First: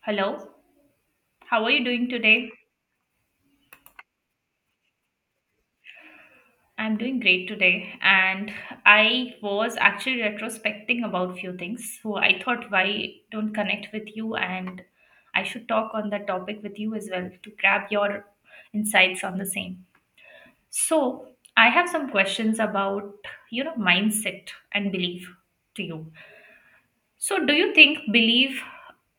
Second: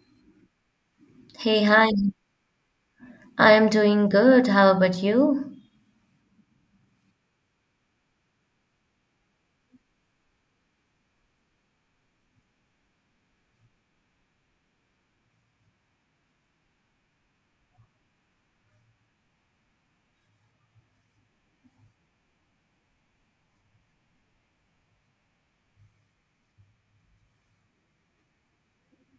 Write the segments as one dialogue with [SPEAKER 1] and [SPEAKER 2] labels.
[SPEAKER 1] Hello,
[SPEAKER 2] Hey,
[SPEAKER 1] how are you
[SPEAKER 2] hi.
[SPEAKER 1] doing today?
[SPEAKER 2] I am doing good. How about you?
[SPEAKER 1] I'm doing great today, and I was actually retrospecting about few things. So I thought, why don't connect with you, and I should talk on that topic with you as well to grab your insights on the same. So I have some questions about mindset and belief to you. So do you think belief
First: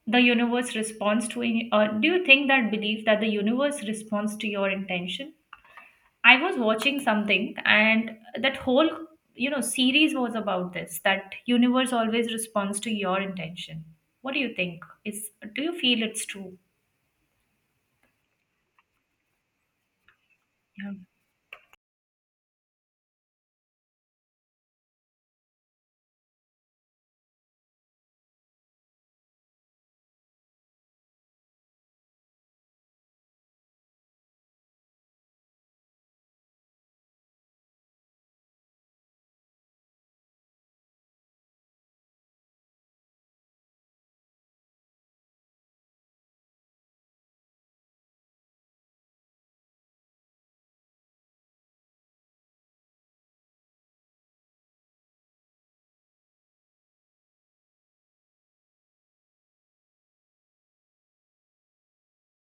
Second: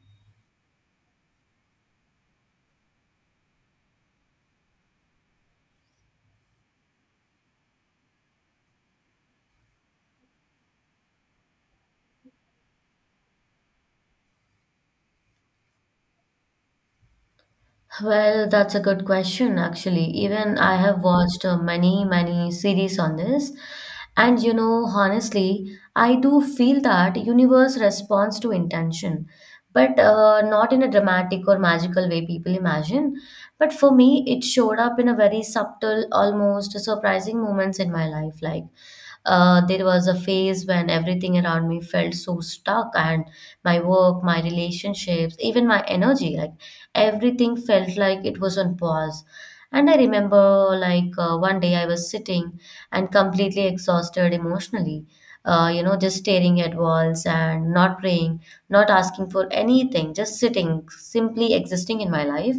[SPEAKER 1] the universe responds to, or do you think that belief that the universe responds to your intention? I was watching something, and that whole series was about this. That universe always responds to your intention. What do you think? Is Do you feel it's true?
[SPEAKER 2] Well, that's a good question, actually. Even I
[SPEAKER 1] Yeah.
[SPEAKER 2] have watched many, many series on this. And you know, honestly, I do feel that universe responds to intention, but not in a dramatic or magical way people imagine. But for me, it showed up in a very subtle, almost surprising moments in my life, like there was a phase when everything around me felt so stuck, and my work, my relationships, even my energy like everything felt like it was on pause. And I remember, one day I was sitting and completely exhausted emotionally, just staring at walls and not praying, not asking for anything, just sitting, simply existing in my life.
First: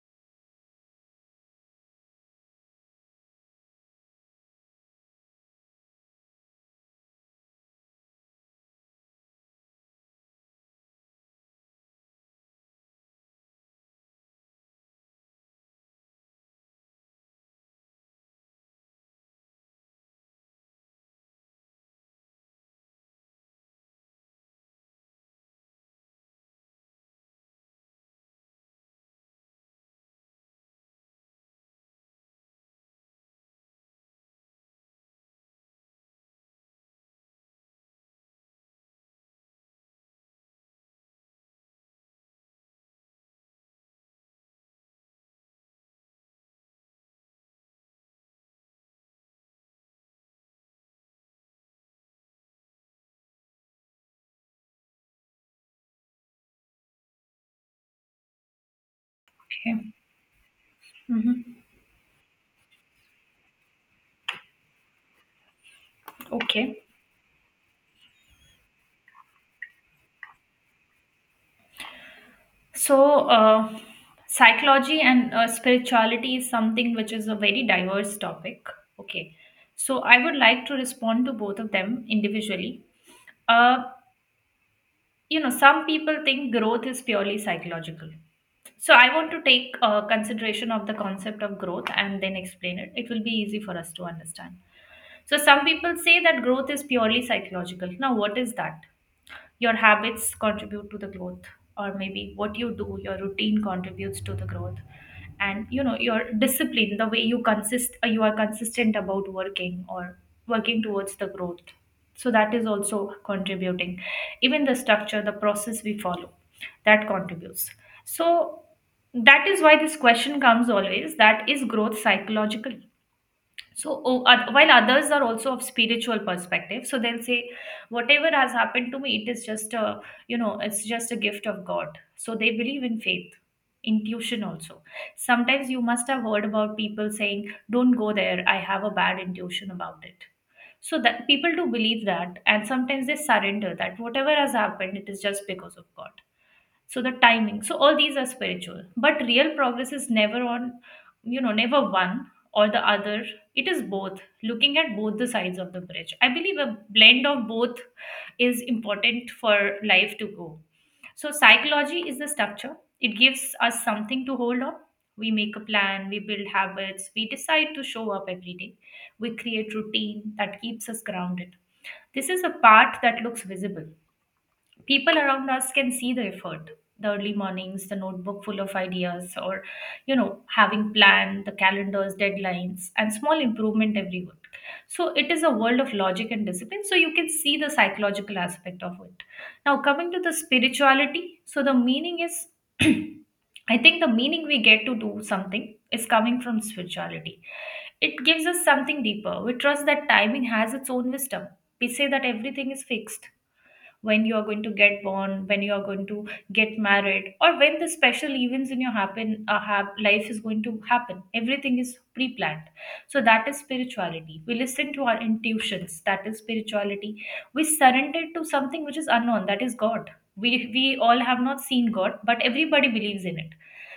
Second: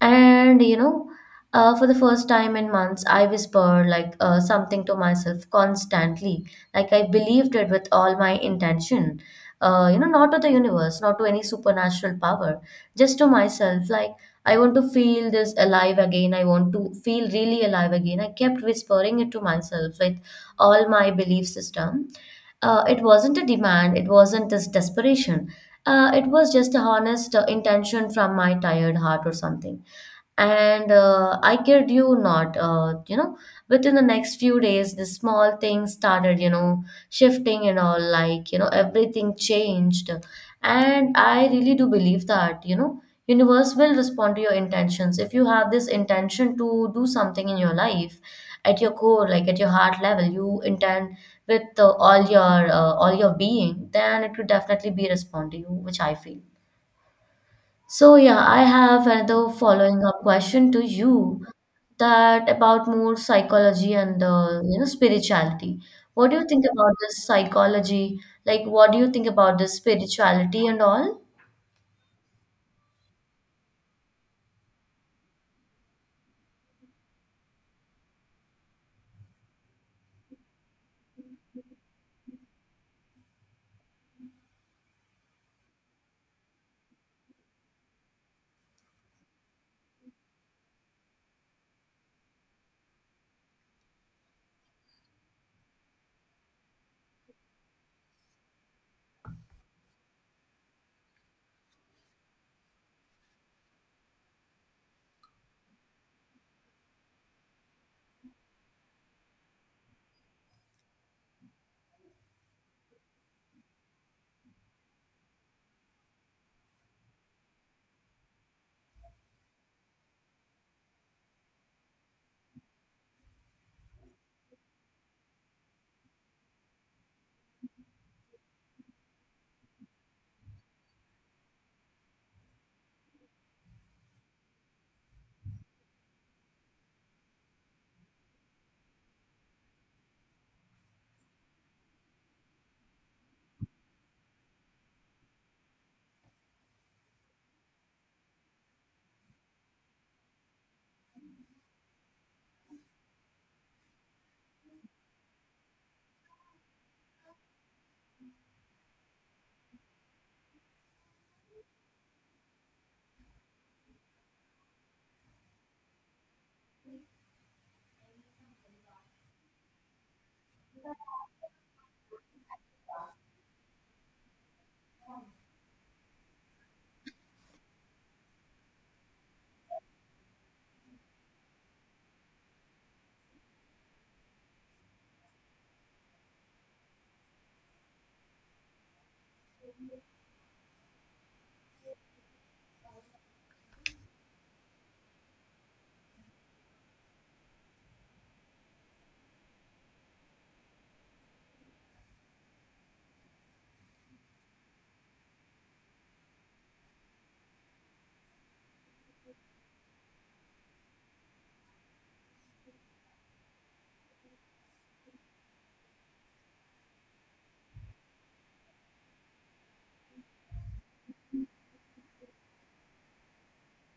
[SPEAKER 2] And you know, for the first time in months, I whispered something to myself constantly. Like I believed it with all my intention. Not to the universe, not to any supernatural power, just to myself. Like I want to feel this alive again. I want to feel really alive again. I kept whispering it to myself with all my belief system. It wasn't a demand. It wasn't this desperation. It was just a honest intention from my tired heart or something, and I kid you not, within the next few days, the small things started, shifting and all, like, you know, everything changed. And I really do believe that, you know, universe will respond to your intentions. If you have this intention to do something in your life at your core, like at your heart level, you intend with all your being, then it could definitely be respond to you, which I feel. So yeah, I have another
[SPEAKER 1] Okay.
[SPEAKER 2] following up question to you
[SPEAKER 1] Hmm.
[SPEAKER 2] that about more psychology and you know spirituality. What do you think
[SPEAKER 1] Okay.
[SPEAKER 2] about this psychology? Like, what do you think about this spirituality and all?
[SPEAKER 1] So, psychology and spirituality is something which is a very diverse topic. Okay. So, I would like to respond to both of them individually. Uh, some people think growth is purely psychological, so I want to take consideration of the concept of growth and then explain it. It will be easy for us to understand. So some people say that growth is purely psychological. Now what is that? Your habits contribute to the growth, or maybe what you do, your routine contributes to the growth. And your discipline, the way you consist you are consistent about working or working towards the growth, so that is also contributing. Even the structure, the process we follow, that contributes. So that is why this question comes always, that is growth psychological. So, while others are also of spiritual perspective, so they'll say, whatever has happened to me, it is just a it's just a gift of God. So they believe in faith, intuition also. Sometimes you must have heard about people saying, don't go there, I have a bad intuition about it. So that people do believe that, and sometimes they surrender that whatever has happened, it is just because of God, so the timing. So all these are spiritual, but real progress is never on, never one or the other. It is both. Looking at both the sides of the bridge, I believe a blend of both is important for life to go. So psychology is the structure, it gives us something to hold on. We make a plan, we build habits, we decide to show up every day, we create routine that keeps us grounded. This is a part that looks visible. People around us can see the effort, the early mornings, the notebook full of ideas, or having planned the calendars, deadlines, and small improvement every week. So it is a world of logic and discipline, so you can see the psychological aspect of it. Now coming to the spirituality, so the meaning is, I think the meaning we get to do something is coming from spirituality. It gives us something deeper. We trust that timing has its own wisdom. We say that everything is fixed. When you are going to get born, when you are going to get married, or when the special events in your happen have life is going to happen. Everything is pre-planned. So that is spirituality. We listen to our intuitions. That is spirituality. We surrender to something which is unknown. That is God. We all have not seen God, but everybody believes in it.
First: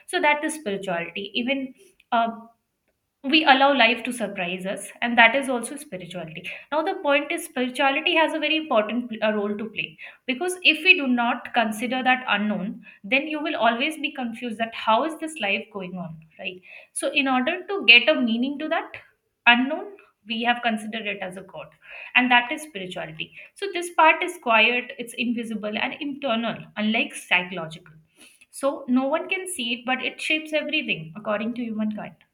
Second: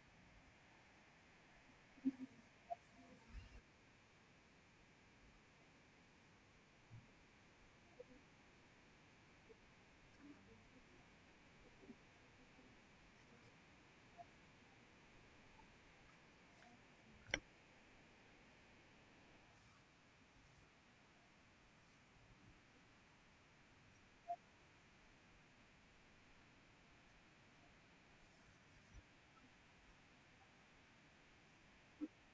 [SPEAKER 1] So that is spirituality. Even uh, we allow life to surprise us, and that is also spirituality. Now the point is spirituality has a very important role to play, because if we do not consider that unknown, then you will always be confused that how is this life going on, right? So in order to get a meaning to that unknown, we have considered it as a god, and that is spirituality. So this part is quiet, it's invisible and internal, unlike psychological. So no one can see it, but it shapes everything according to humankind.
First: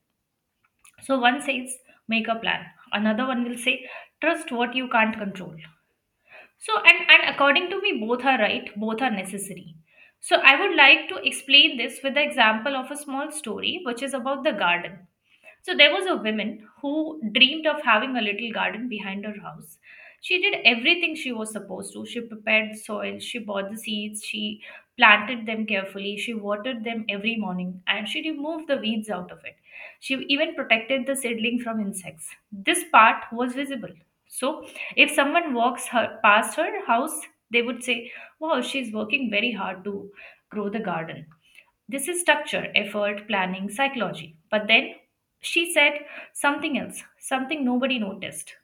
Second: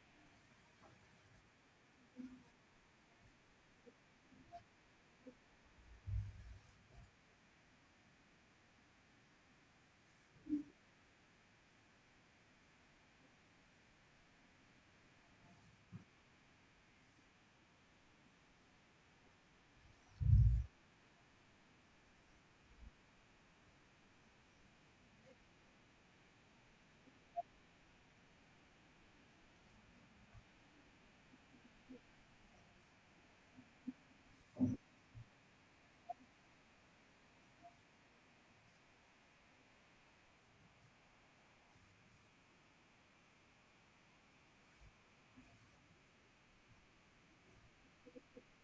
[SPEAKER 1] So one says, make a plan. Another one will say, trust what you can't control. So and according to me, both are right. Both are necessary. So I would like to explain this with the example of a small story, which is about the garden. So there was a woman who dreamed of having a little garden behind her house. She did everything she was supposed to. She prepared the soil, she bought the seeds, she planted them carefully, she watered them every morning, and she removed the weeds out of it. She even protected the seedling from insects. This part was visible. So if someone walks her past her house, they would say, wow, she's working very hard to grow the garden. This is structure, effort, planning, psychology. But then she said something else, something nobody noticed.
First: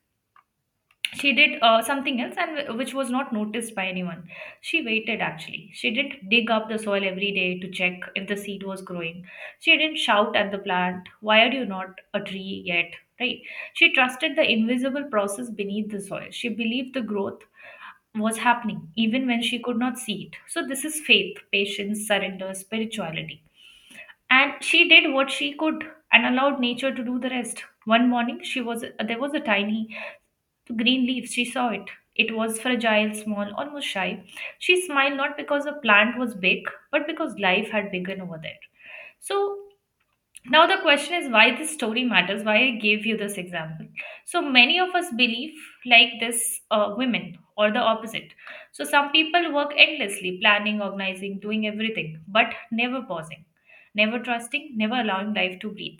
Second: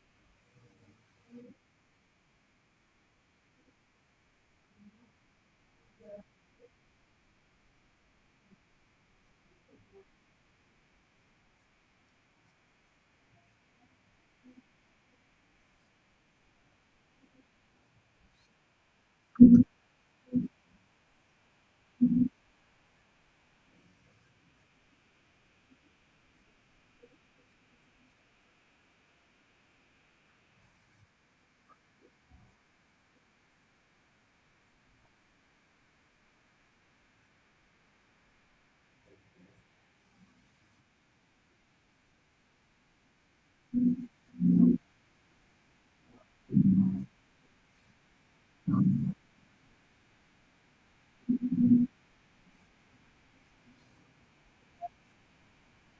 [SPEAKER 1] She did something else, and which was not noticed by anyone. She waited actually. She didn't dig up the soil every day to check if the seed was growing. She didn't shout at the plant, "Why are you not a tree yet?" Right? She trusted the invisible process beneath the soil. She believed the growth was happening even when she could not see it. So this is faith, patience, surrender, spirituality. And she did what she could and allowed nature to do the rest. One morning, she was there was a tiny green leaf. She saw it. It was fragile, small, almost shy. She smiled, not because the plant was big, but because life had begun over there. So now, the question is why this story matters, why I gave you this example. So, many of us believe like this women, or the opposite. So, some people work endlessly, planning, organizing, doing everything, but never pausing, never trusting, never allowing life to breathe.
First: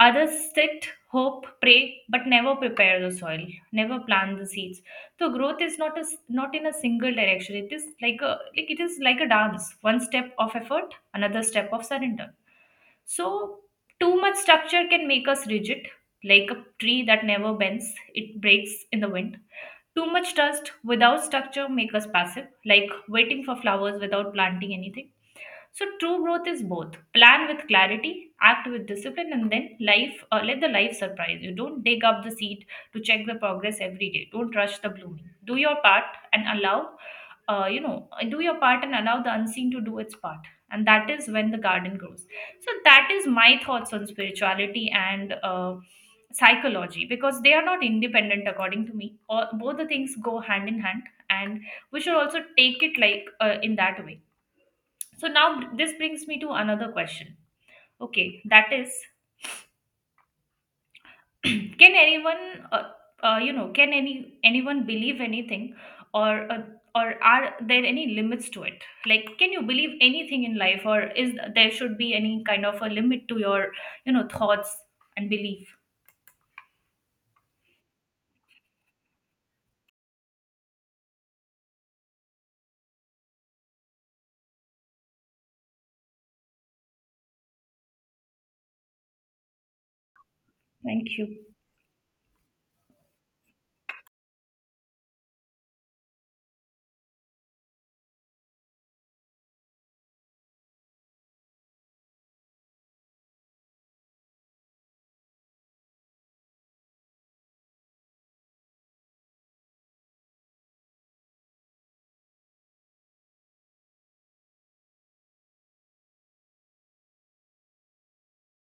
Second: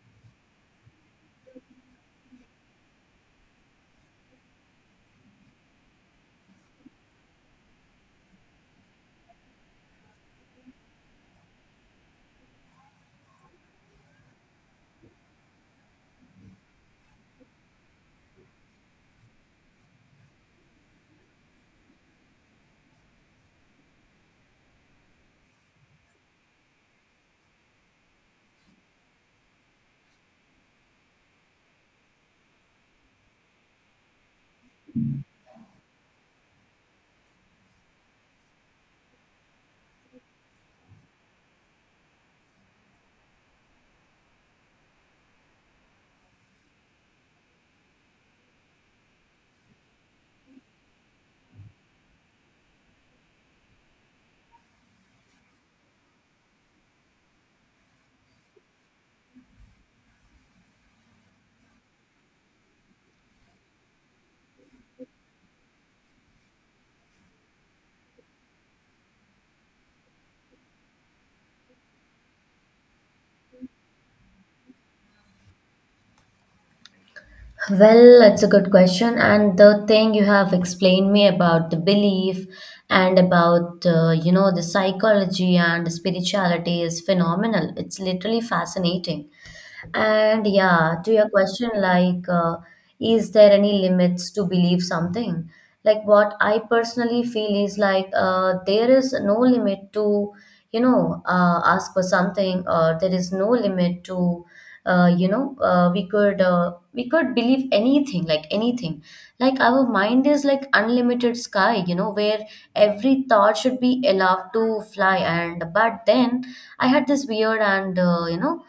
[SPEAKER 1] Others sit, hope, pray, but never prepare the soil, never plant the seeds. So growth is not not in a single direction. It is like a like it is like a dance. One step of effort, another step of surrender. So, too much structure can make us rigid, like a tree that never bends, it breaks in the wind. Too much trust without structure make us passive, like waiting for flowers without planting anything. So true growth is both. Plan with clarity, act with discipline, and then life let the life surprise you. Don't dig up the seed to check the progress every day. Don't rush the blooming. Do your part and do your part and allow the unseen to do its part. And that is when the garden grows. So that is my thoughts on spirituality and psychology, because they are not independent according to me. Or both the things go hand in hand, and we should also take it like in that way. So now this brings me to another question. Okay, that is, can anyone, can anyone believe anything, or uh, or are there any limits to it? Like, can you believe anything in life, or is there should be any kind of a limit to your, thoughts and belief?
[SPEAKER 2] Well, that's a good question, and the thing you have explained me about the belief and about you know the psychology and the spirituality is phenomenal. It's literally fascinating. And yeah, to
[SPEAKER 1] Thank
[SPEAKER 2] your
[SPEAKER 1] you.
[SPEAKER 2] question, is there any limits to believe something? Like, what I personally feel is like there is no limit to, you know, ask for something, or there is no limit to, we could believe anything. Like our mind is like unlimited sky, you know, where every thought should be allowed to fly. And but then I had this weird and uh, you know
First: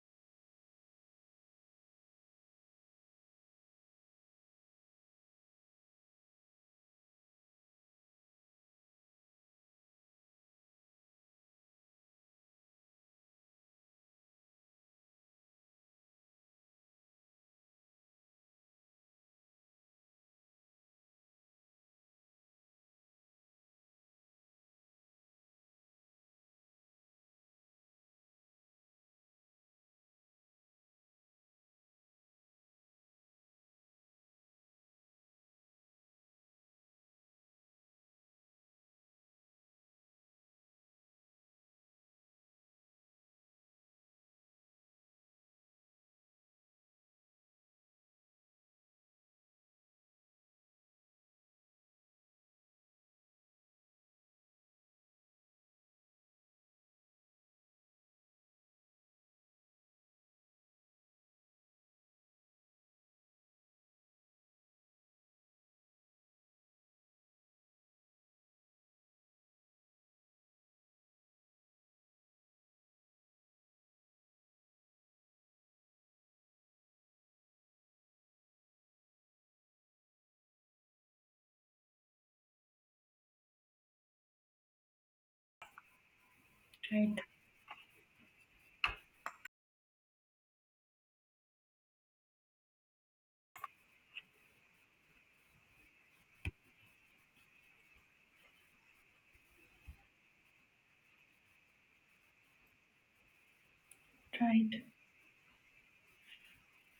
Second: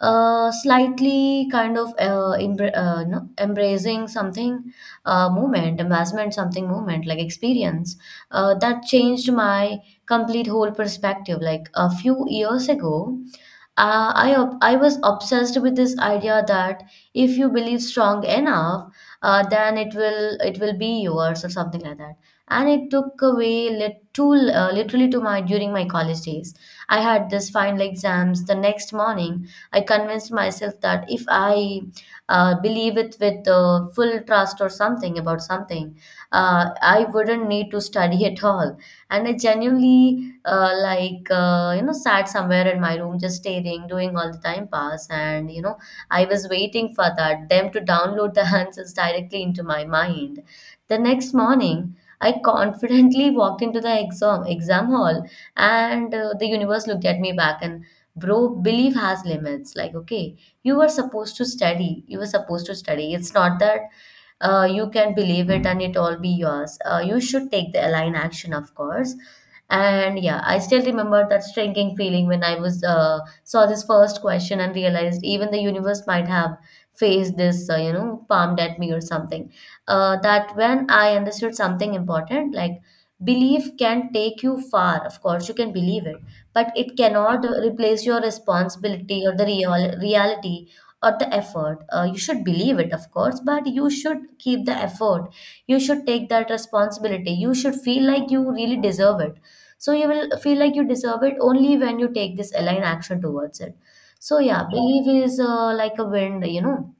[SPEAKER 2] uh, slightly kind of embracing something movement, embarrassment, something movement, like experience. That changed my complete whole perspective. Like a few years ago, I was obsessed with this idea that if you believe strong enough, then it will be yours or something like that. And it took away literally to my during my college days. I had this final exams the next morning. I convinced myself that if I believe it with full trust or something about something, I wouldn't need to study at all. And I genuinely you know sat somewhere in my room just staring doing all the time pass, and you know I was waiting for that them to download the answers directly into my mind. The next morning I confidently walked into the exam hall, and the universe looked at me back and bro belief has limits, like okay, you were supposed to study, you were supposed to study. It's not that you can believe it and it all be yours. You should take the align action, of course. And yeah, I still remember that shrinking feeling when I was saw this first question and realized even the universe might have faced this, palmed at me or something. That when I understood something important, like belief can take you far. Of course, you can believe it, but it
[SPEAKER 1] Right.
[SPEAKER 2] cannot replace your responsibility or the real reality or the effort. You should believe it, of course, but you should keep the effort. You should take that responsibility. You should feel like you really deserve it, so you will feel like you deserve it only when you take this aligned action towards it. So yeah,
[SPEAKER 1] Right.
[SPEAKER 2] belief is like a wind, you know,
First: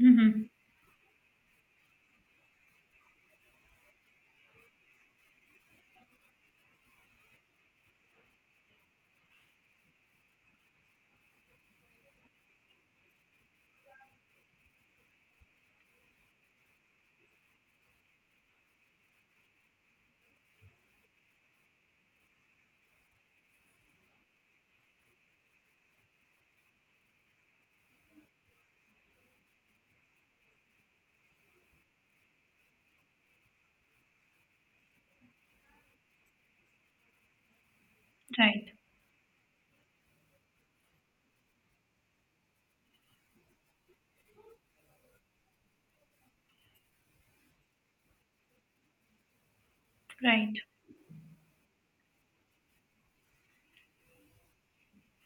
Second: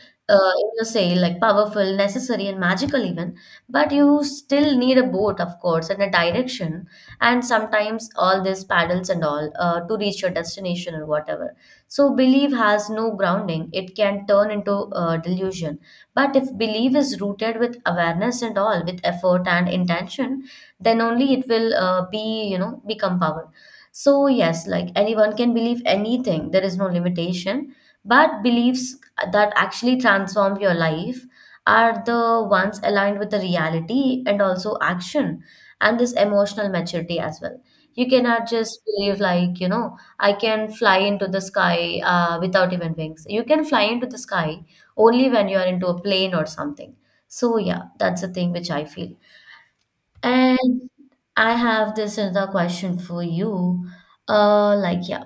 [SPEAKER 1] Mm-hmm.
[SPEAKER 2] in your sail, like powerful, necessary, and magical even. But you still need a boat, of course, and a direction, and sometimes all these paddles and all to reach your destination or whatever. So belief has no grounding; it can turn into delusion. But if belief is rooted with awareness and all, with effort and intention, then only it will become power. So yes, like anyone can believe anything. There is no limitation, but beliefs that actually transform your life are the ones aligned with the reality and also action and this emotional maturity as well. You cannot
[SPEAKER 1] Right.
[SPEAKER 2] just believe, like, you know, I can fly into the sky without even wings. You can fly into the sky only when you are into a plane or something. So, yeah, that's the thing which I feel.
[SPEAKER 1] Right.
[SPEAKER 2] And I have this another question for you. Uh, like, yeah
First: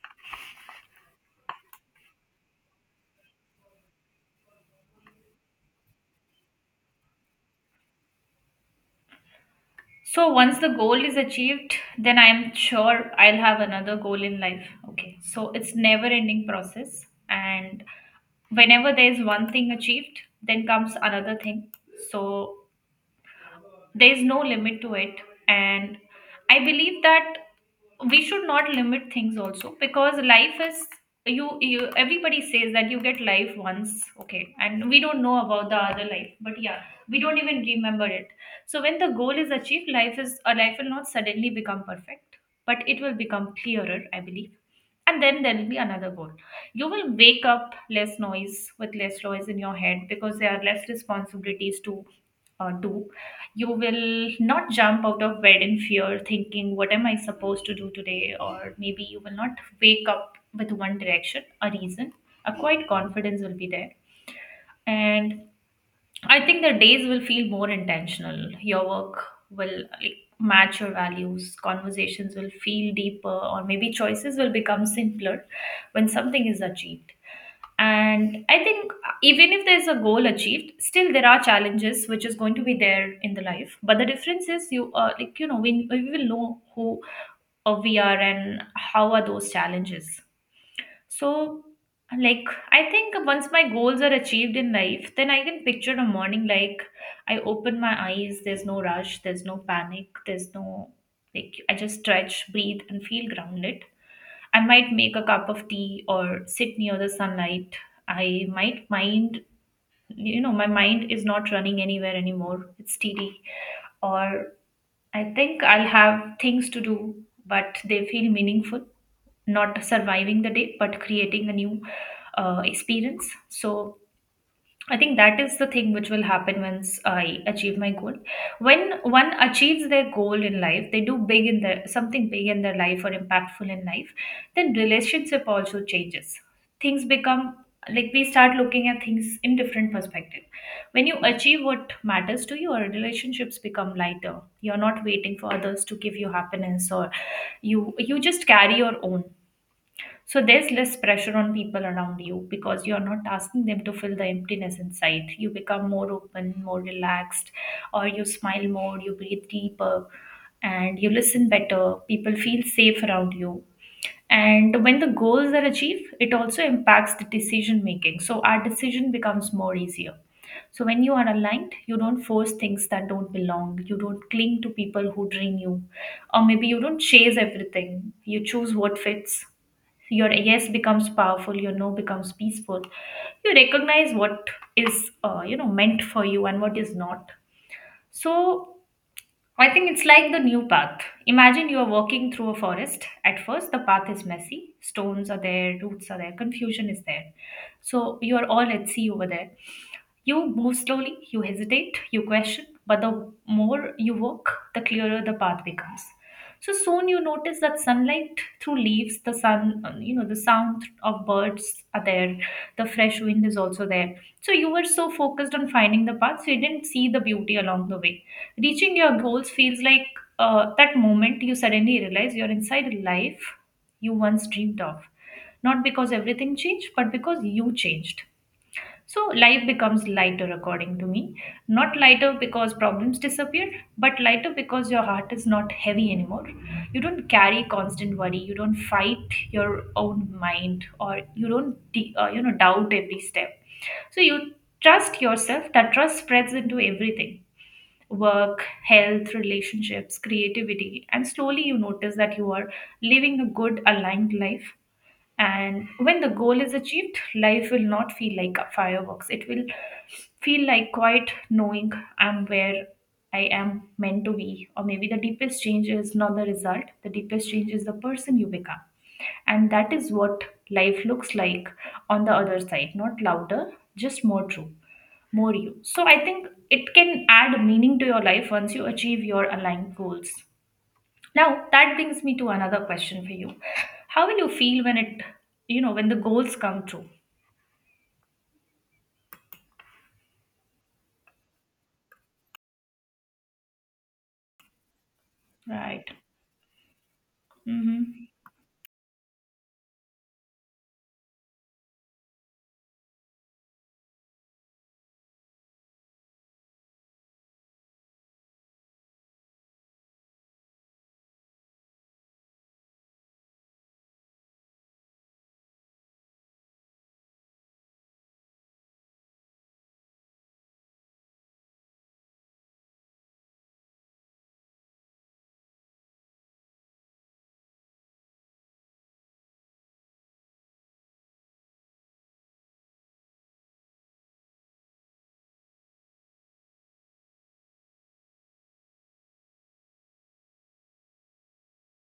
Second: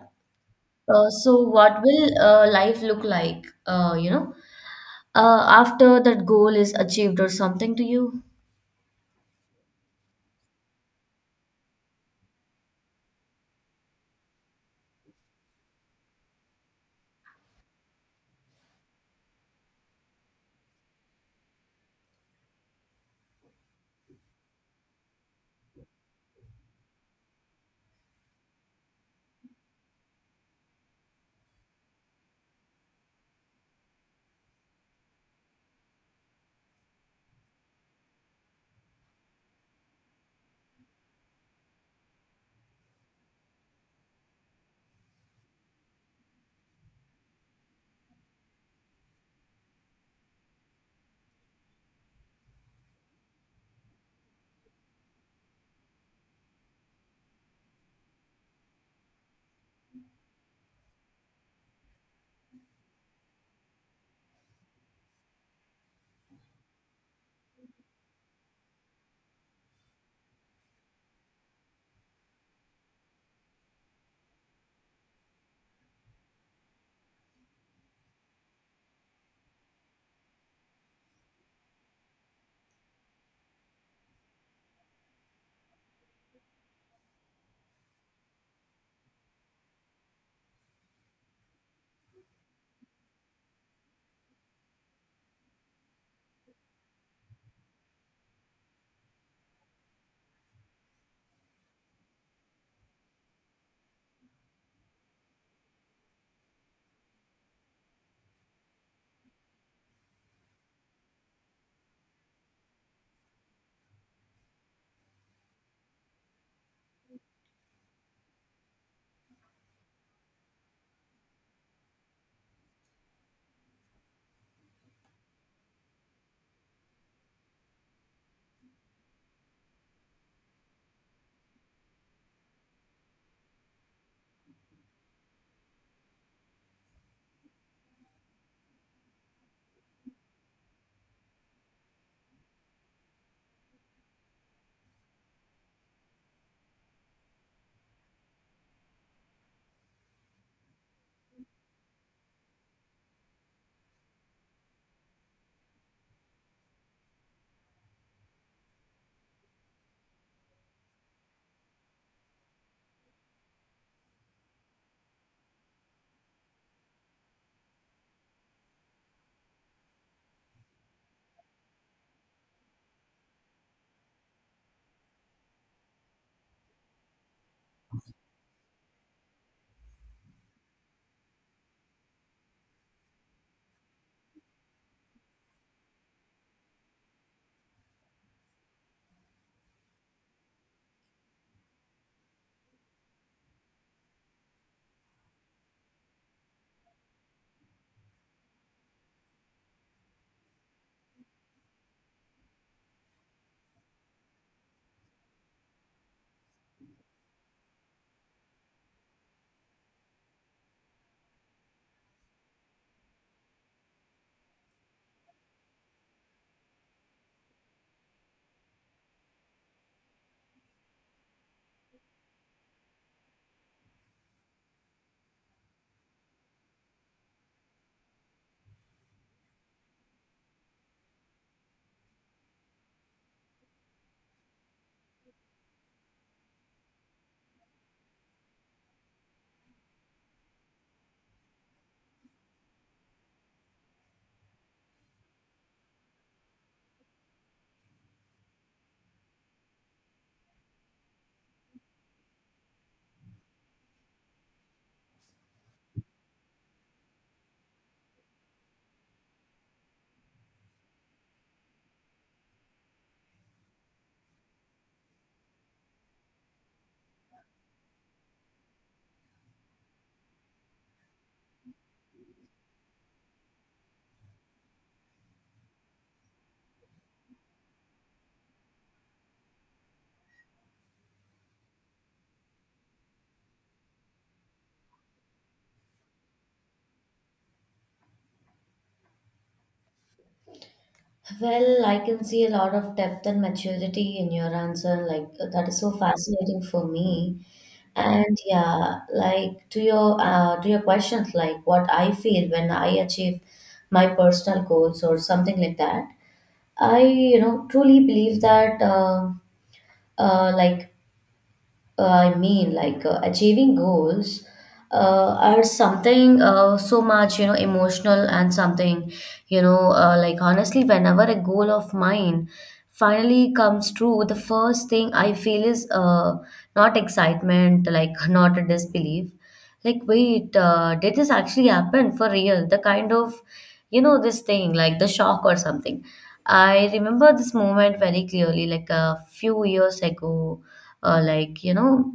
[SPEAKER 2] so what will life look like, after that goal is achieved or something to you?
[SPEAKER 1] So once the goal is achieved, then I'm sure I'll have another goal in life. Okay. So it's never ending process, and whenever there's one thing achieved, then comes another thing. So there's no limit to it, and I believe that we should not limit things also, because life is, you, everybody says that you get life once, okay, and we don't know about the other life, but yeah, we don't even remember it. So when the goal is achieved, life is a life will not suddenly become perfect, but it will become clearer, I believe. And then there will be another goal. You will wake up less noise with less noise in your head, because there are less responsibilities to do. You will not jump out of bed in fear, thinking, what am I supposed to do today? Or maybe you will not wake up with one direction, a reason. A quiet confidence will be there. And I think the days will feel more intentional. Your work will, like, match your values, conversations will feel deeper, or maybe choices will become simpler when something is achieved. And I think even if there's a goal achieved, still there are challenges which is going to be there in the life. But the difference is you like you know we will know who we are and how are those challenges. So like I think once my goals are achieved in life, then I can picture a morning like I open my eyes. There's no rush. There's no panic. There's no, like I just stretch, breathe, and feel grounded. I might make a cup of tea or sit near the sunlight. I might mind, you know, My mind is not running anywhere anymore. It's steady. Or I think I'll have things to do, but they feel meaningful, not surviving the day, but creating a new experience. So I think that is the thing which will happen once I achieve my goal. When one achieves their goal in life, they do big in their something big in their life or impactful in life, then relationship also changes. Things become, like, we start looking at things in different perspective. When you achieve what matters to you, your relationships become lighter. You're not waiting for others to give you happiness, or you just carry your own. So there's less pressure on people around you because you're not asking them to fill the emptiness inside. You become more open, more relaxed, or you smile more, you breathe deeper, and you listen better. People feel safe around you. And when the goals are achieved, it also impacts the decision making. So our decision becomes more easier. So when you are aligned, you don't force things that don't belong. You don't cling to people who drain you. Or maybe you don't chase everything. You choose what fits. Your yes becomes powerful, your no becomes peaceful. You recognize what is meant for you and what is not. So I think it's like the new path. Imagine you are walking through a forest. At first, the path is messy. Stones are there, roots are there, confusion is there. So you are all at sea over there. You move slowly, you hesitate, you question, but the more you walk, the clearer the path becomes. So soon you notice that sunlight through leaves, the sun, you know, the sound of birds are there, the fresh wind is also there. So you were so focused on finding the path, so you didn't see the beauty along the way. Reaching your goals feels like that moment you suddenly realize you're inside a life you once dreamed of. Not because everything changed, but because you changed. So life becomes lighter, according to me. Not lighter because problems disappear, but lighter because your heart is not heavy anymore. You don't carry constant worry. You don't fight your own mind, or you don't doubt every step. So you trust yourself. That trust spreads into everything: work, health, relationships, creativity, and slowly you notice that you are living a good, aligned life. And when the goal is achieved, life will not feel like a fireworks. It will feel like quite knowing I'm where I am meant to be. Or maybe the deepest change is not the result, the deepest change is the person you become. And that is what life looks like on the other side, not louder, just more true, more you. So I think it can add meaning to your life once you achieve your aligned goals. Now that brings me to another question for you. How will you feel when it, you know, when the goals come true?
[SPEAKER 2] Well, I can see a lot of depth and maturity in your answer. Like, that is so
[SPEAKER 1] Right.
[SPEAKER 2] fascinating for me.
[SPEAKER 1] Mm-hmm.
[SPEAKER 2] And yeah, like to your questions, like what I feel when I achieve my personal goals or something like that. I, you know, truly believe that uh, like I mean, achieving goals are something so much, you know, emotional and something, you know, like honestly, whenever a goal of mine finally comes true, the first thing I feel is not excitement, like not a disbelief. Like, wait, did this actually happen for real? The kind of, you know, this thing, like the shock or something. I remember this moment very clearly, like a few years ago uh, like you know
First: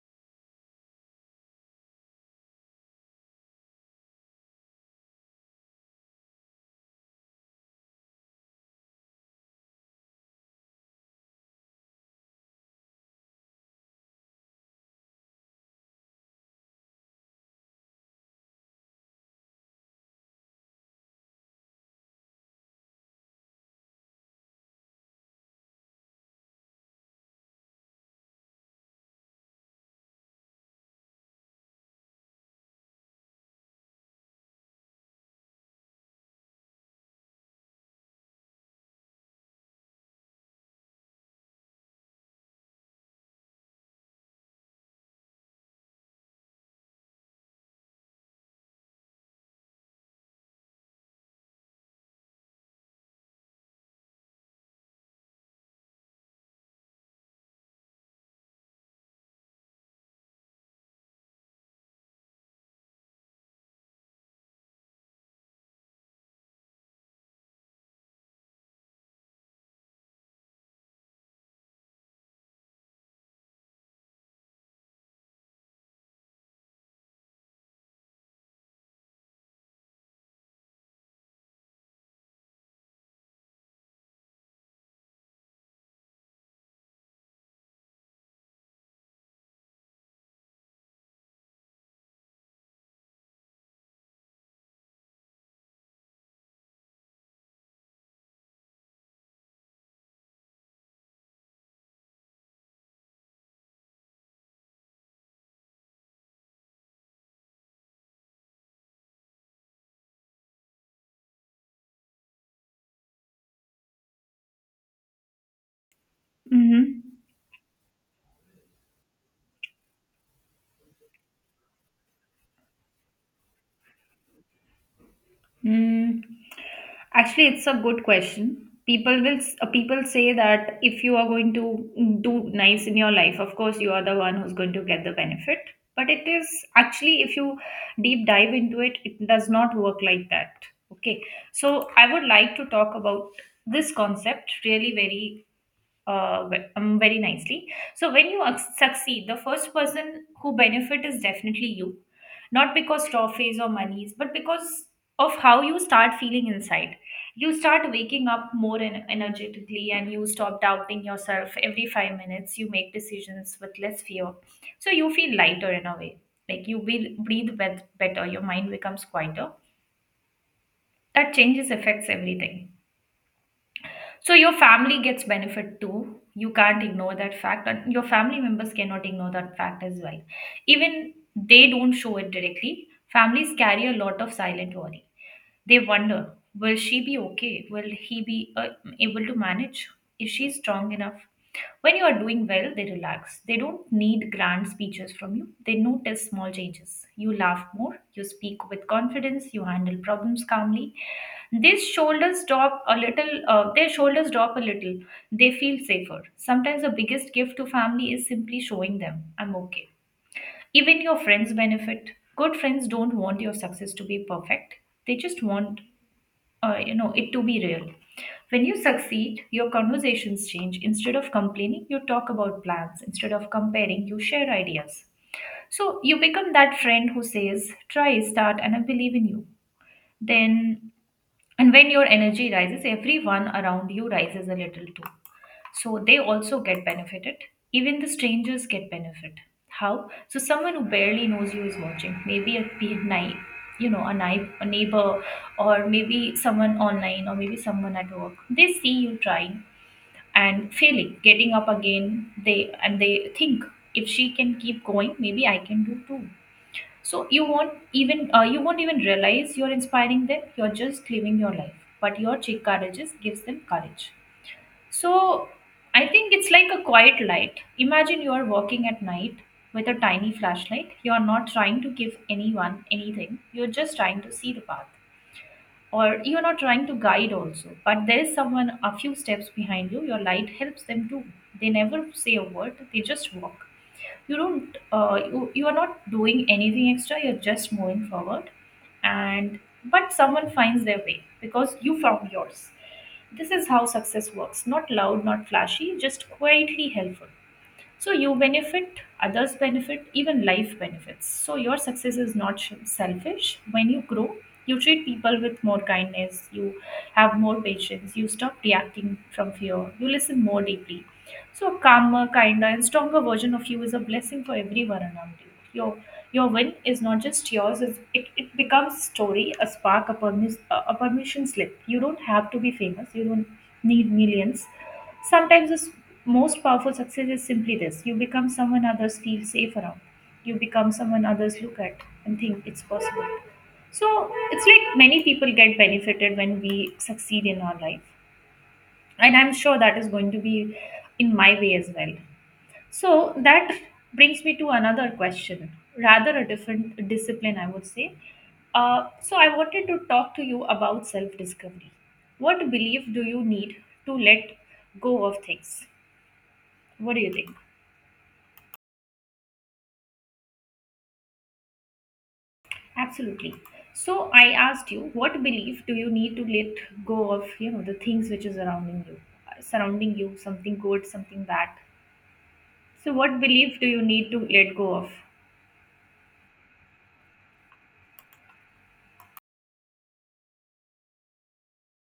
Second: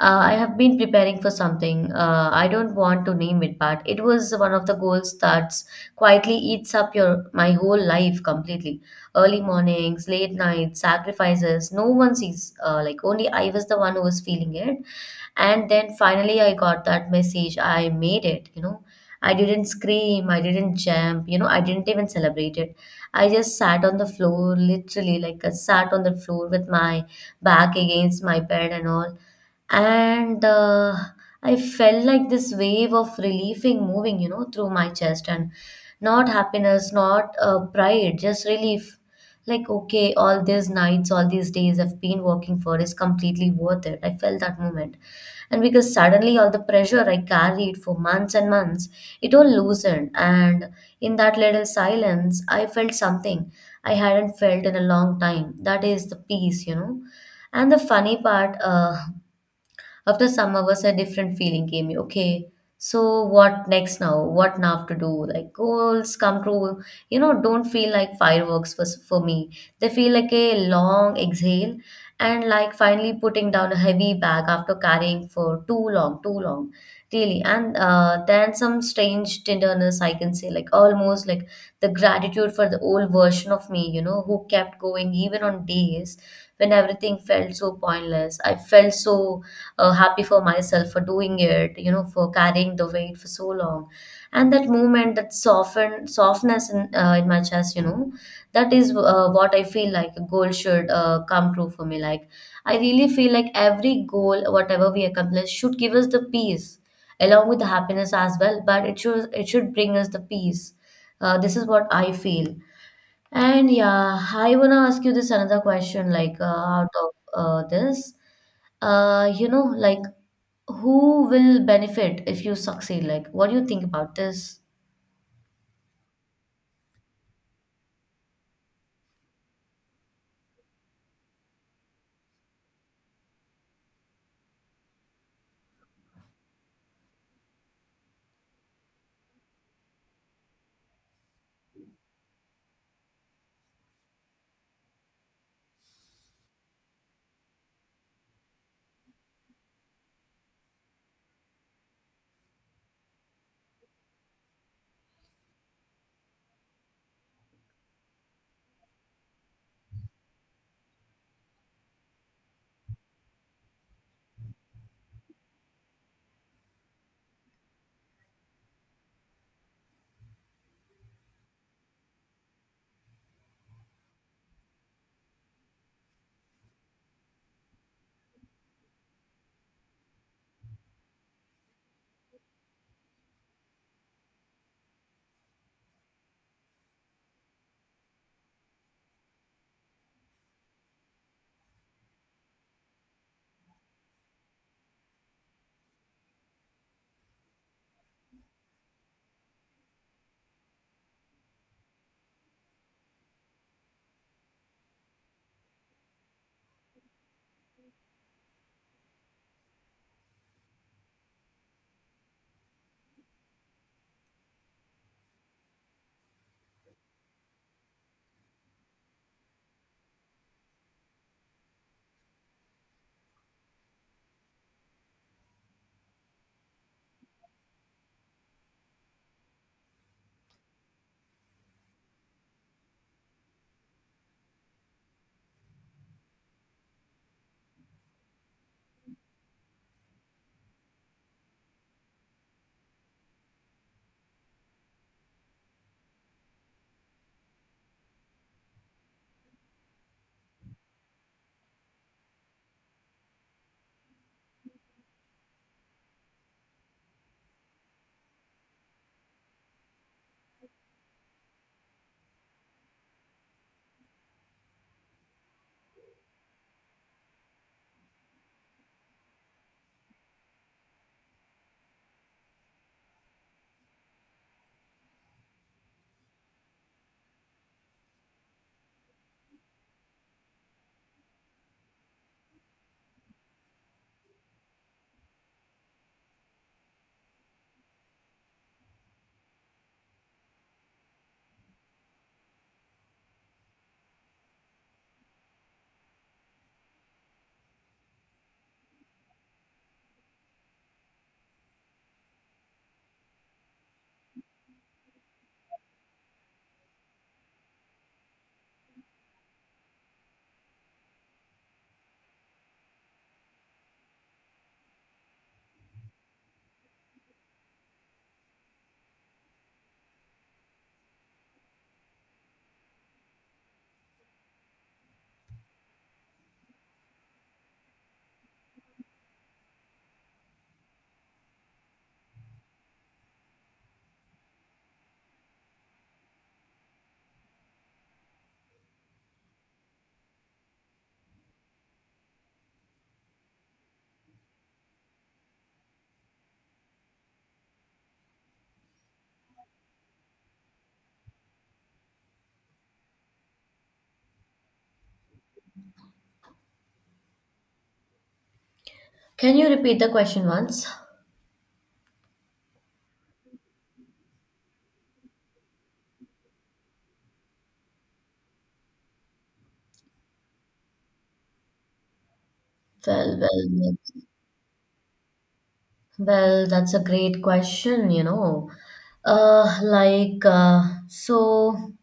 [SPEAKER 2] I have been preparing for something. I don't want to name it, but it was one of the goals that quietly eats up your my whole life completely. Early mornings, late nights, sacrifices. No one sees. Like only I was the one who was feeling it. And then finally, I got that message. I made it. You know, I didn't scream. I didn't jump. You know, I didn't even celebrate it. I just sat on the floor, literally, like I sat on the floor with my back against my bed and all, and I felt like this wave of relieving moving, you know, through my chest, and not happiness, not pride, just relief. Like okay, all these nights, all these days I've been working for is completely worth it, I felt that moment. And because suddenly all the pressure I carried for months and months, it all loosened, and in that little silence I felt something I hadn't felt in a long time, that is the peace, you know. And the funny part, after some hours, a different feeling came. Okay, so what next now? What now to do? Like goals come true, you know, don't feel like fireworks for me. They feel like a long exhale and like finally putting down a heavy bag after carrying for too long, too long. Really, and then some strange tenderness, I can say, like almost like the gratitude for the old version of me, you know, who kept going even on days when everything felt so pointless. I felt so happy for myself for doing it, you know, for carrying the weight for so long. And that movement, that soften softness in my chest, you know, that is what I feel like a goal should come true for me. Like I really feel like every goal, whatever we accomplish, should give us the peace along with the happiness as well. But it should bring us the peace. This is what I feel. And yeah, I wanna ask you this another question, like out of
[SPEAKER 1] Mm-hmm.
[SPEAKER 2] this, like who will benefit if you succeed? Like, what do you think about this?
[SPEAKER 1] Mm. Actually, it's a good question. People say that if you are going to do nice in your life, of course you are the one who's going to get the benefit. But it is actually, if you deep dive into it, it does not work like that. Okay. So I would like to talk about this concept really very very nicely. So when you succeed, the first person who benefit is definitely you, not because trophies or monies, but because of how you start feeling inside. You start waking up more energetically, and you stop doubting yourself every 5 minutes. You make decisions with less fear, so you feel lighter in a way. Like you breathe better, your mind becomes quieter. That changes affects everything. So your family gets benefit too. You can't ignore that fact, and your family members cannot ignore that fact as well. Even they don't show it directly. Families carry a lot of silent worry. They wonder, will she be okay? Will he be able to manage? Is she strong enough? When you are doing well, they relax. They don't need grand speeches from you. They notice small changes. You laugh more, you speak with confidence, you handle problems calmly. These shoulders drop a little, Their shoulders drop a little. They feel safer. Sometimes the biggest gift to family is simply showing them, I'm okay. Even your friends benefit. Good friends don't want your success to be perfect. They just want it to be real. When you succeed, your conversations change. Instead of complaining, you talk about plans. Instead of comparing, you share ideas. So you become that friend who says, try, start, and I believe in you. Then and when your energy rises, everyone around you rises a little too, so they also get benefited. Even the strangers get benefit. How so? Someone who barely knows you is watching, maybe a naive, a naive, a neighbor, or maybe someone online, or maybe someone at work. They see you trying and failing, getting up again, they think, if she can keep going, maybe I can do too. So you won't even realize you're inspiring them. You're just living your life, but your courage gives them courage. So I think it's like a quiet light. Imagine you are walking at night with a tiny flashlight. You are not trying to give anyone anything. You're just trying to see the path. Or you're not trying to guide also. But there is someone a few steps behind you. Your light helps them too. They never say a word, they just walk. You don't uh, you, you are not doing anything extra, you're just moving forward. And but someone finds their way because you found yours. This is how success works, not loud, not flashy, just quietly helpful. So you benefit, others benefit, even life benefits. So your success is not selfish. When you grow, you treat people with more kindness, you have more patience, you stop reacting from fear, you listen more deeply. So a calmer, kinder, and stronger version of you is a blessing for everyone around you. Your win is not just yours. It becomes a story, a spark, a permission slip. You don't have to be famous, you don't need millions. Sometimes the most powerful success is simply this: you become someone others feel safe around, you become someone others look at and think, it's possible. So it's like many people get benefited when we succeed in our life. And I'm sure that is going to be in my way as well. So that brings me to another question, rather a different discipline, I would say. So I wanted to talk to you about self discovery. What belief do you need to let go of things? What do you think?
[SPEAKER 2] Can you repeat the question once?
[SPEAKER 1] Absolutely. So I asked you, what belief do you need to let go of the things which is surrounding you, something good, something bad. So
[SPEAKER 2] Well,
[SPEAKER 1] what belief do
[SPEAKER 2] well,
[SPEAKER 1] you need to let go of?
[SPEAKER 2] well, that's a great question, you know. Uh, like, uh, so.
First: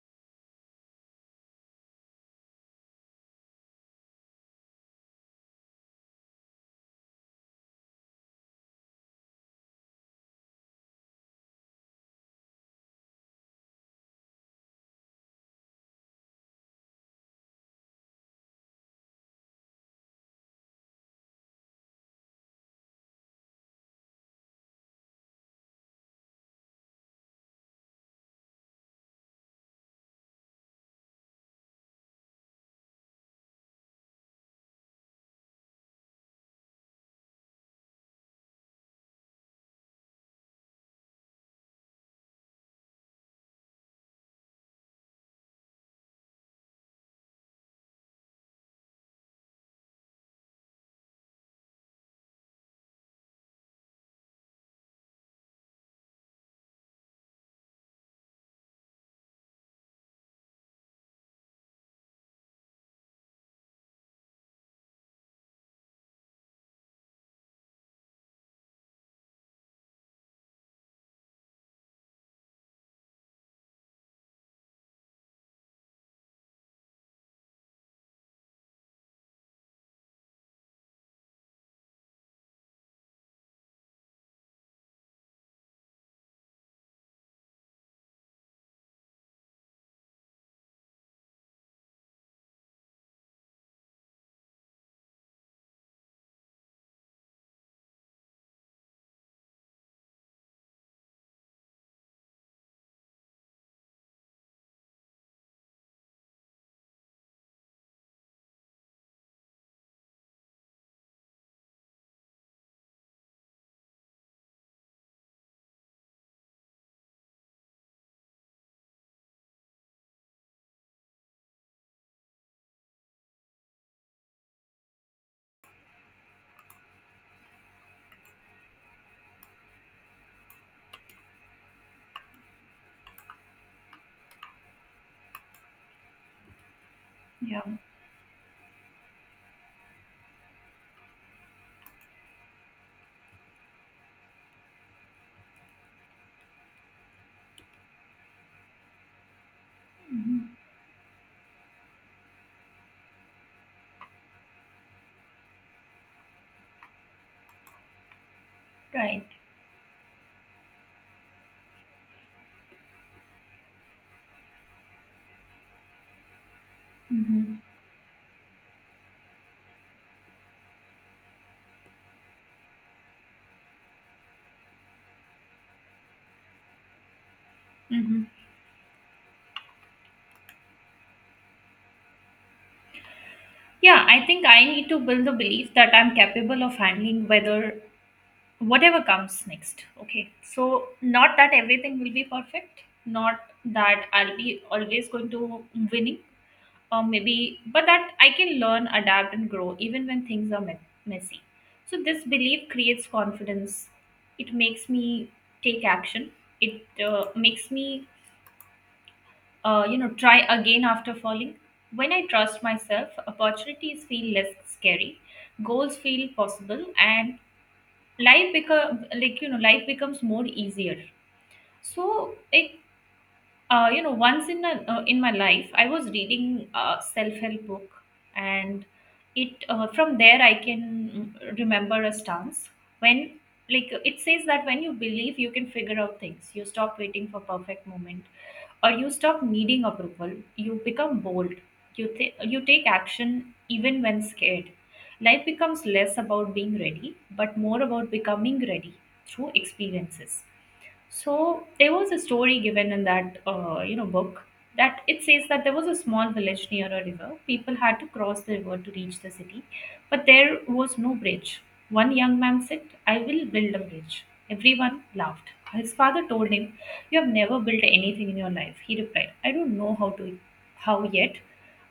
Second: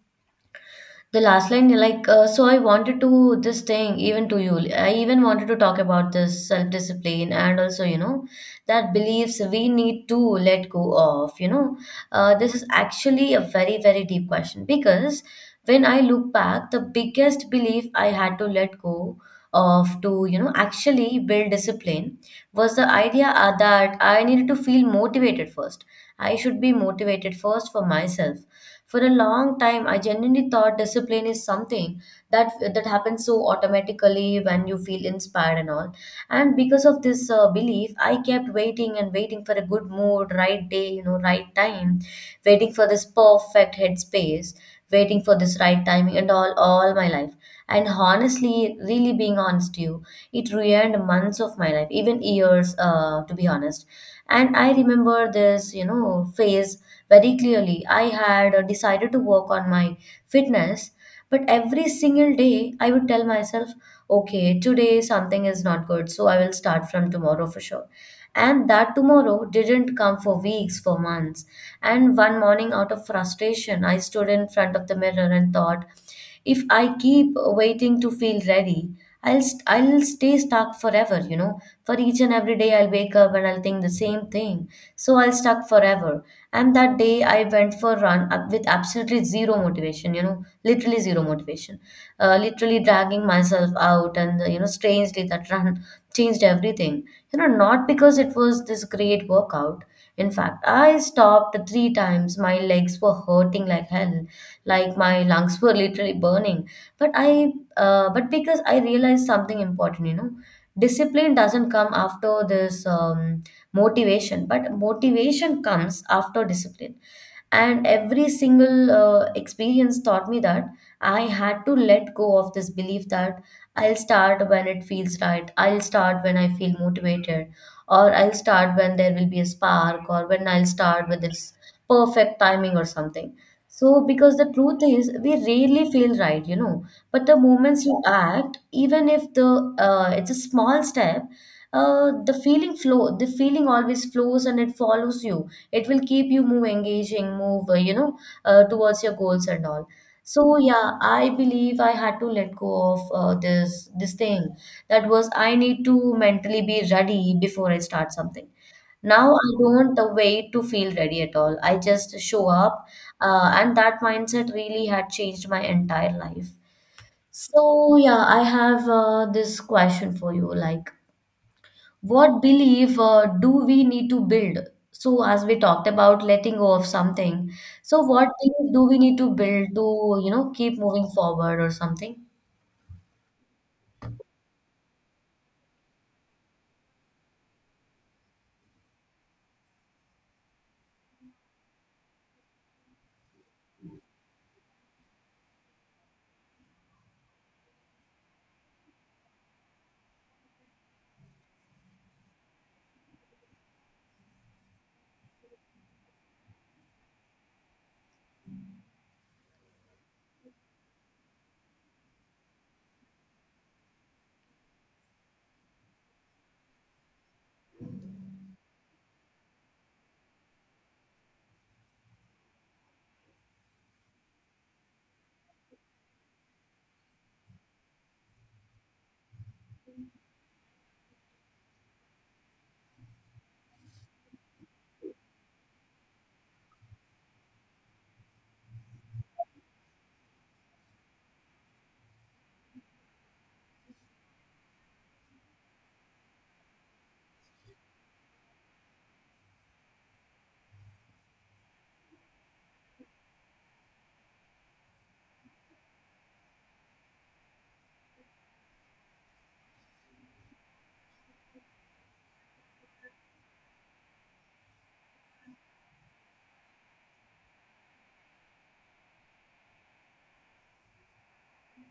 [SPEAKER 2] The last line, so I wanted to this thing even to you. I even wanted to talk about this self discipline and also, you know, that beliefs we need to let go of. You know, this is actually a very, very deep question because when I look back, the biggest belief I had to let go of to, you know, actually build discipline was the idea that I needed to feel motivated first. I should be motivated first for myself for a long time, I genuinely thought discipline is something that happens so automatically when you feel inspired and all. And because of this belief, I kept waiting and waiting for a good mood, right day, you know, right time, waiting for this perfect headspace, waiting for this right timing, and all my life. And honestly, really being honest to you, it ruined months of my life, even years, to be honest. And I remember this, you know, phase very clearly. I had decided to work on my fitness, but every single day I would tell myself, okay, today something is not good, so I will start from tomorrow for sure. And that tomorrow didn't come for weeks, for months. And one morning, out of frustration, I stood in front of the mirror and thought, if I keep waiting to feel ready, I'll stay stuck forever. You know, for each and every day I'll wake up and I'll think the same thing. So I'll stuck forever. And that day I went for a run up with absolutely zero motivation, you know, literally zero motivation. Literally dragging myself out and, you know, strangely that run changed everything. You know, not because it was this great workout. In fact, I stopped three times. My legs were hurting like hell, like my lungs were literally burning. But but because I realized something important, you know, discipline doesn't come after this. Motivation comes after discipline, and every single experience taught me that I had to let go of this belief that I'll start when it feels right, I'll start when I feel motivated, or I'll start when there will be a spark, or when I'll start with its perfect timing or something. So because the truth is we rarely feel right, you know, but the
[SPEAKER 1] Yeah.
[SPEAKER 2] moments you act, even if the it's a small step, the feeling always flows and it follows you, it will keep you move engaging move you know towards your goals and all. So
[SPEAKER 1] Hmm.
[SPEAKER 2] yeah, I believe I had to let go of this thing that was I need to mentally be ready before I start something. Now
[SPEAKER 1] Right.
[SPEAKER 2] I don't wait to feel ready at all, I just show up, and that mindset really had changed my entire life.
[SPEAKER 1] Hmm.
[SPEAKER 2] So yeah, I have this question for you, like what belief do we need to build? So, as we talked about letting go of something, so
[SPEAKER 1] Hmm.
[SPEAKER 2] what belief do we need to build to, you know, keep moving forward or something?
[SPEAKER 1] Yeah, I think I need to build the belief that I'm capable of handling whether whatever comes next. Okay. So not that everything will be perfect, not that I'll be always going to winning or maybe, but that I can learn, adapt, and grow even when things are messy. So this belief creates confidence. It makes me take action. It makes me, try again after falling. When I trust myself, opportunities feel less scary, goals feel possible, and life becomes more easier. So it, you know, once in my life, I was reading a self-help book. And it, from there I can, remember a stance. When, like, it says that when you believe you can figure out things, you stop waiting for perfect moment, or you stop needing approval. You become bold, you take action even when scared. Life becomes less about being ready, but more about becoming ready through experiences. So there was a story given in that book. That it says that there was a small village near a river. People had to cross the river to reach the city, but there was no bridge. One young man said, "I will build a bridge." Everyone laughed. His father told him, "You have never built anything in your life." He replied, "I don't know how to, how yet,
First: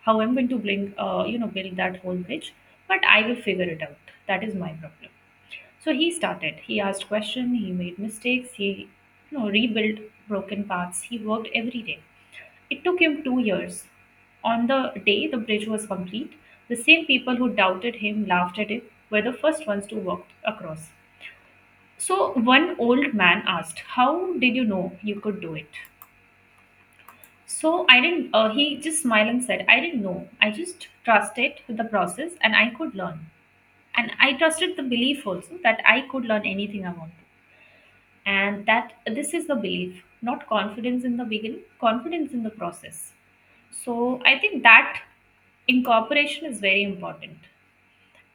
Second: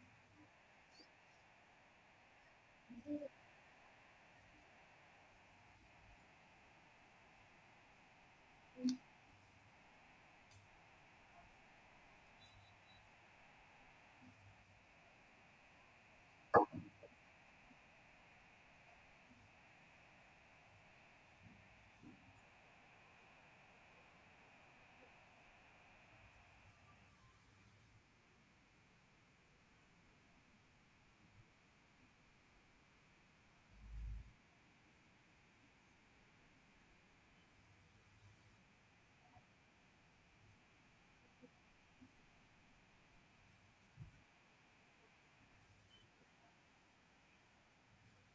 [SPEAKER 1] how I'm going to build, build that whole bridge, but I will figure it out. That is my problem." So he started. He asked questions. He made mistakes. He rebuilt broken paths. He worked every day. It took him 2 years. On the day the bridge was complete, the same people who doubted him, laughed at him, were the first ones to walk across. So one old man asked, how did you know you could do it? So I didn't, He just smiled and said, I didn't know. I just trusted the process and I could learn. And I trusted the belief also that I could learn anything I want. And that this is the belief, not confidence in the beginning, confidence in the process. So I think that incorporation is very important,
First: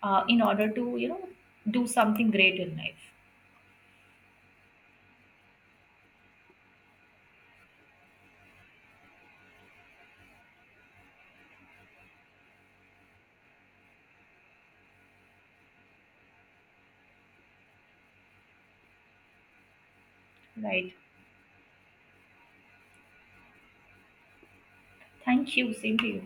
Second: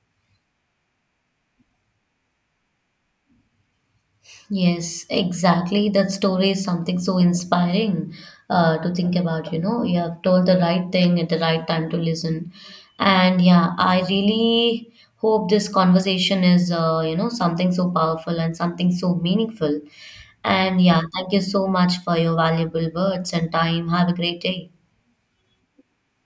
[SPEAKER 1] in order to do something great in life.
[SPEAKER 2] Yes, exactly. That story is something so inspiring to think about. You know, you have told the right thing at the right time to listen. And yeah, I really hope this conversation is, you know, something so powerful and something so meaningful. And
[SPEAKER 1] Right.
[SPEAKER 2] yeah, thank you so much for your valuable words and time. Have a great day.
[SPEAKER 1] Thank you. Same to you.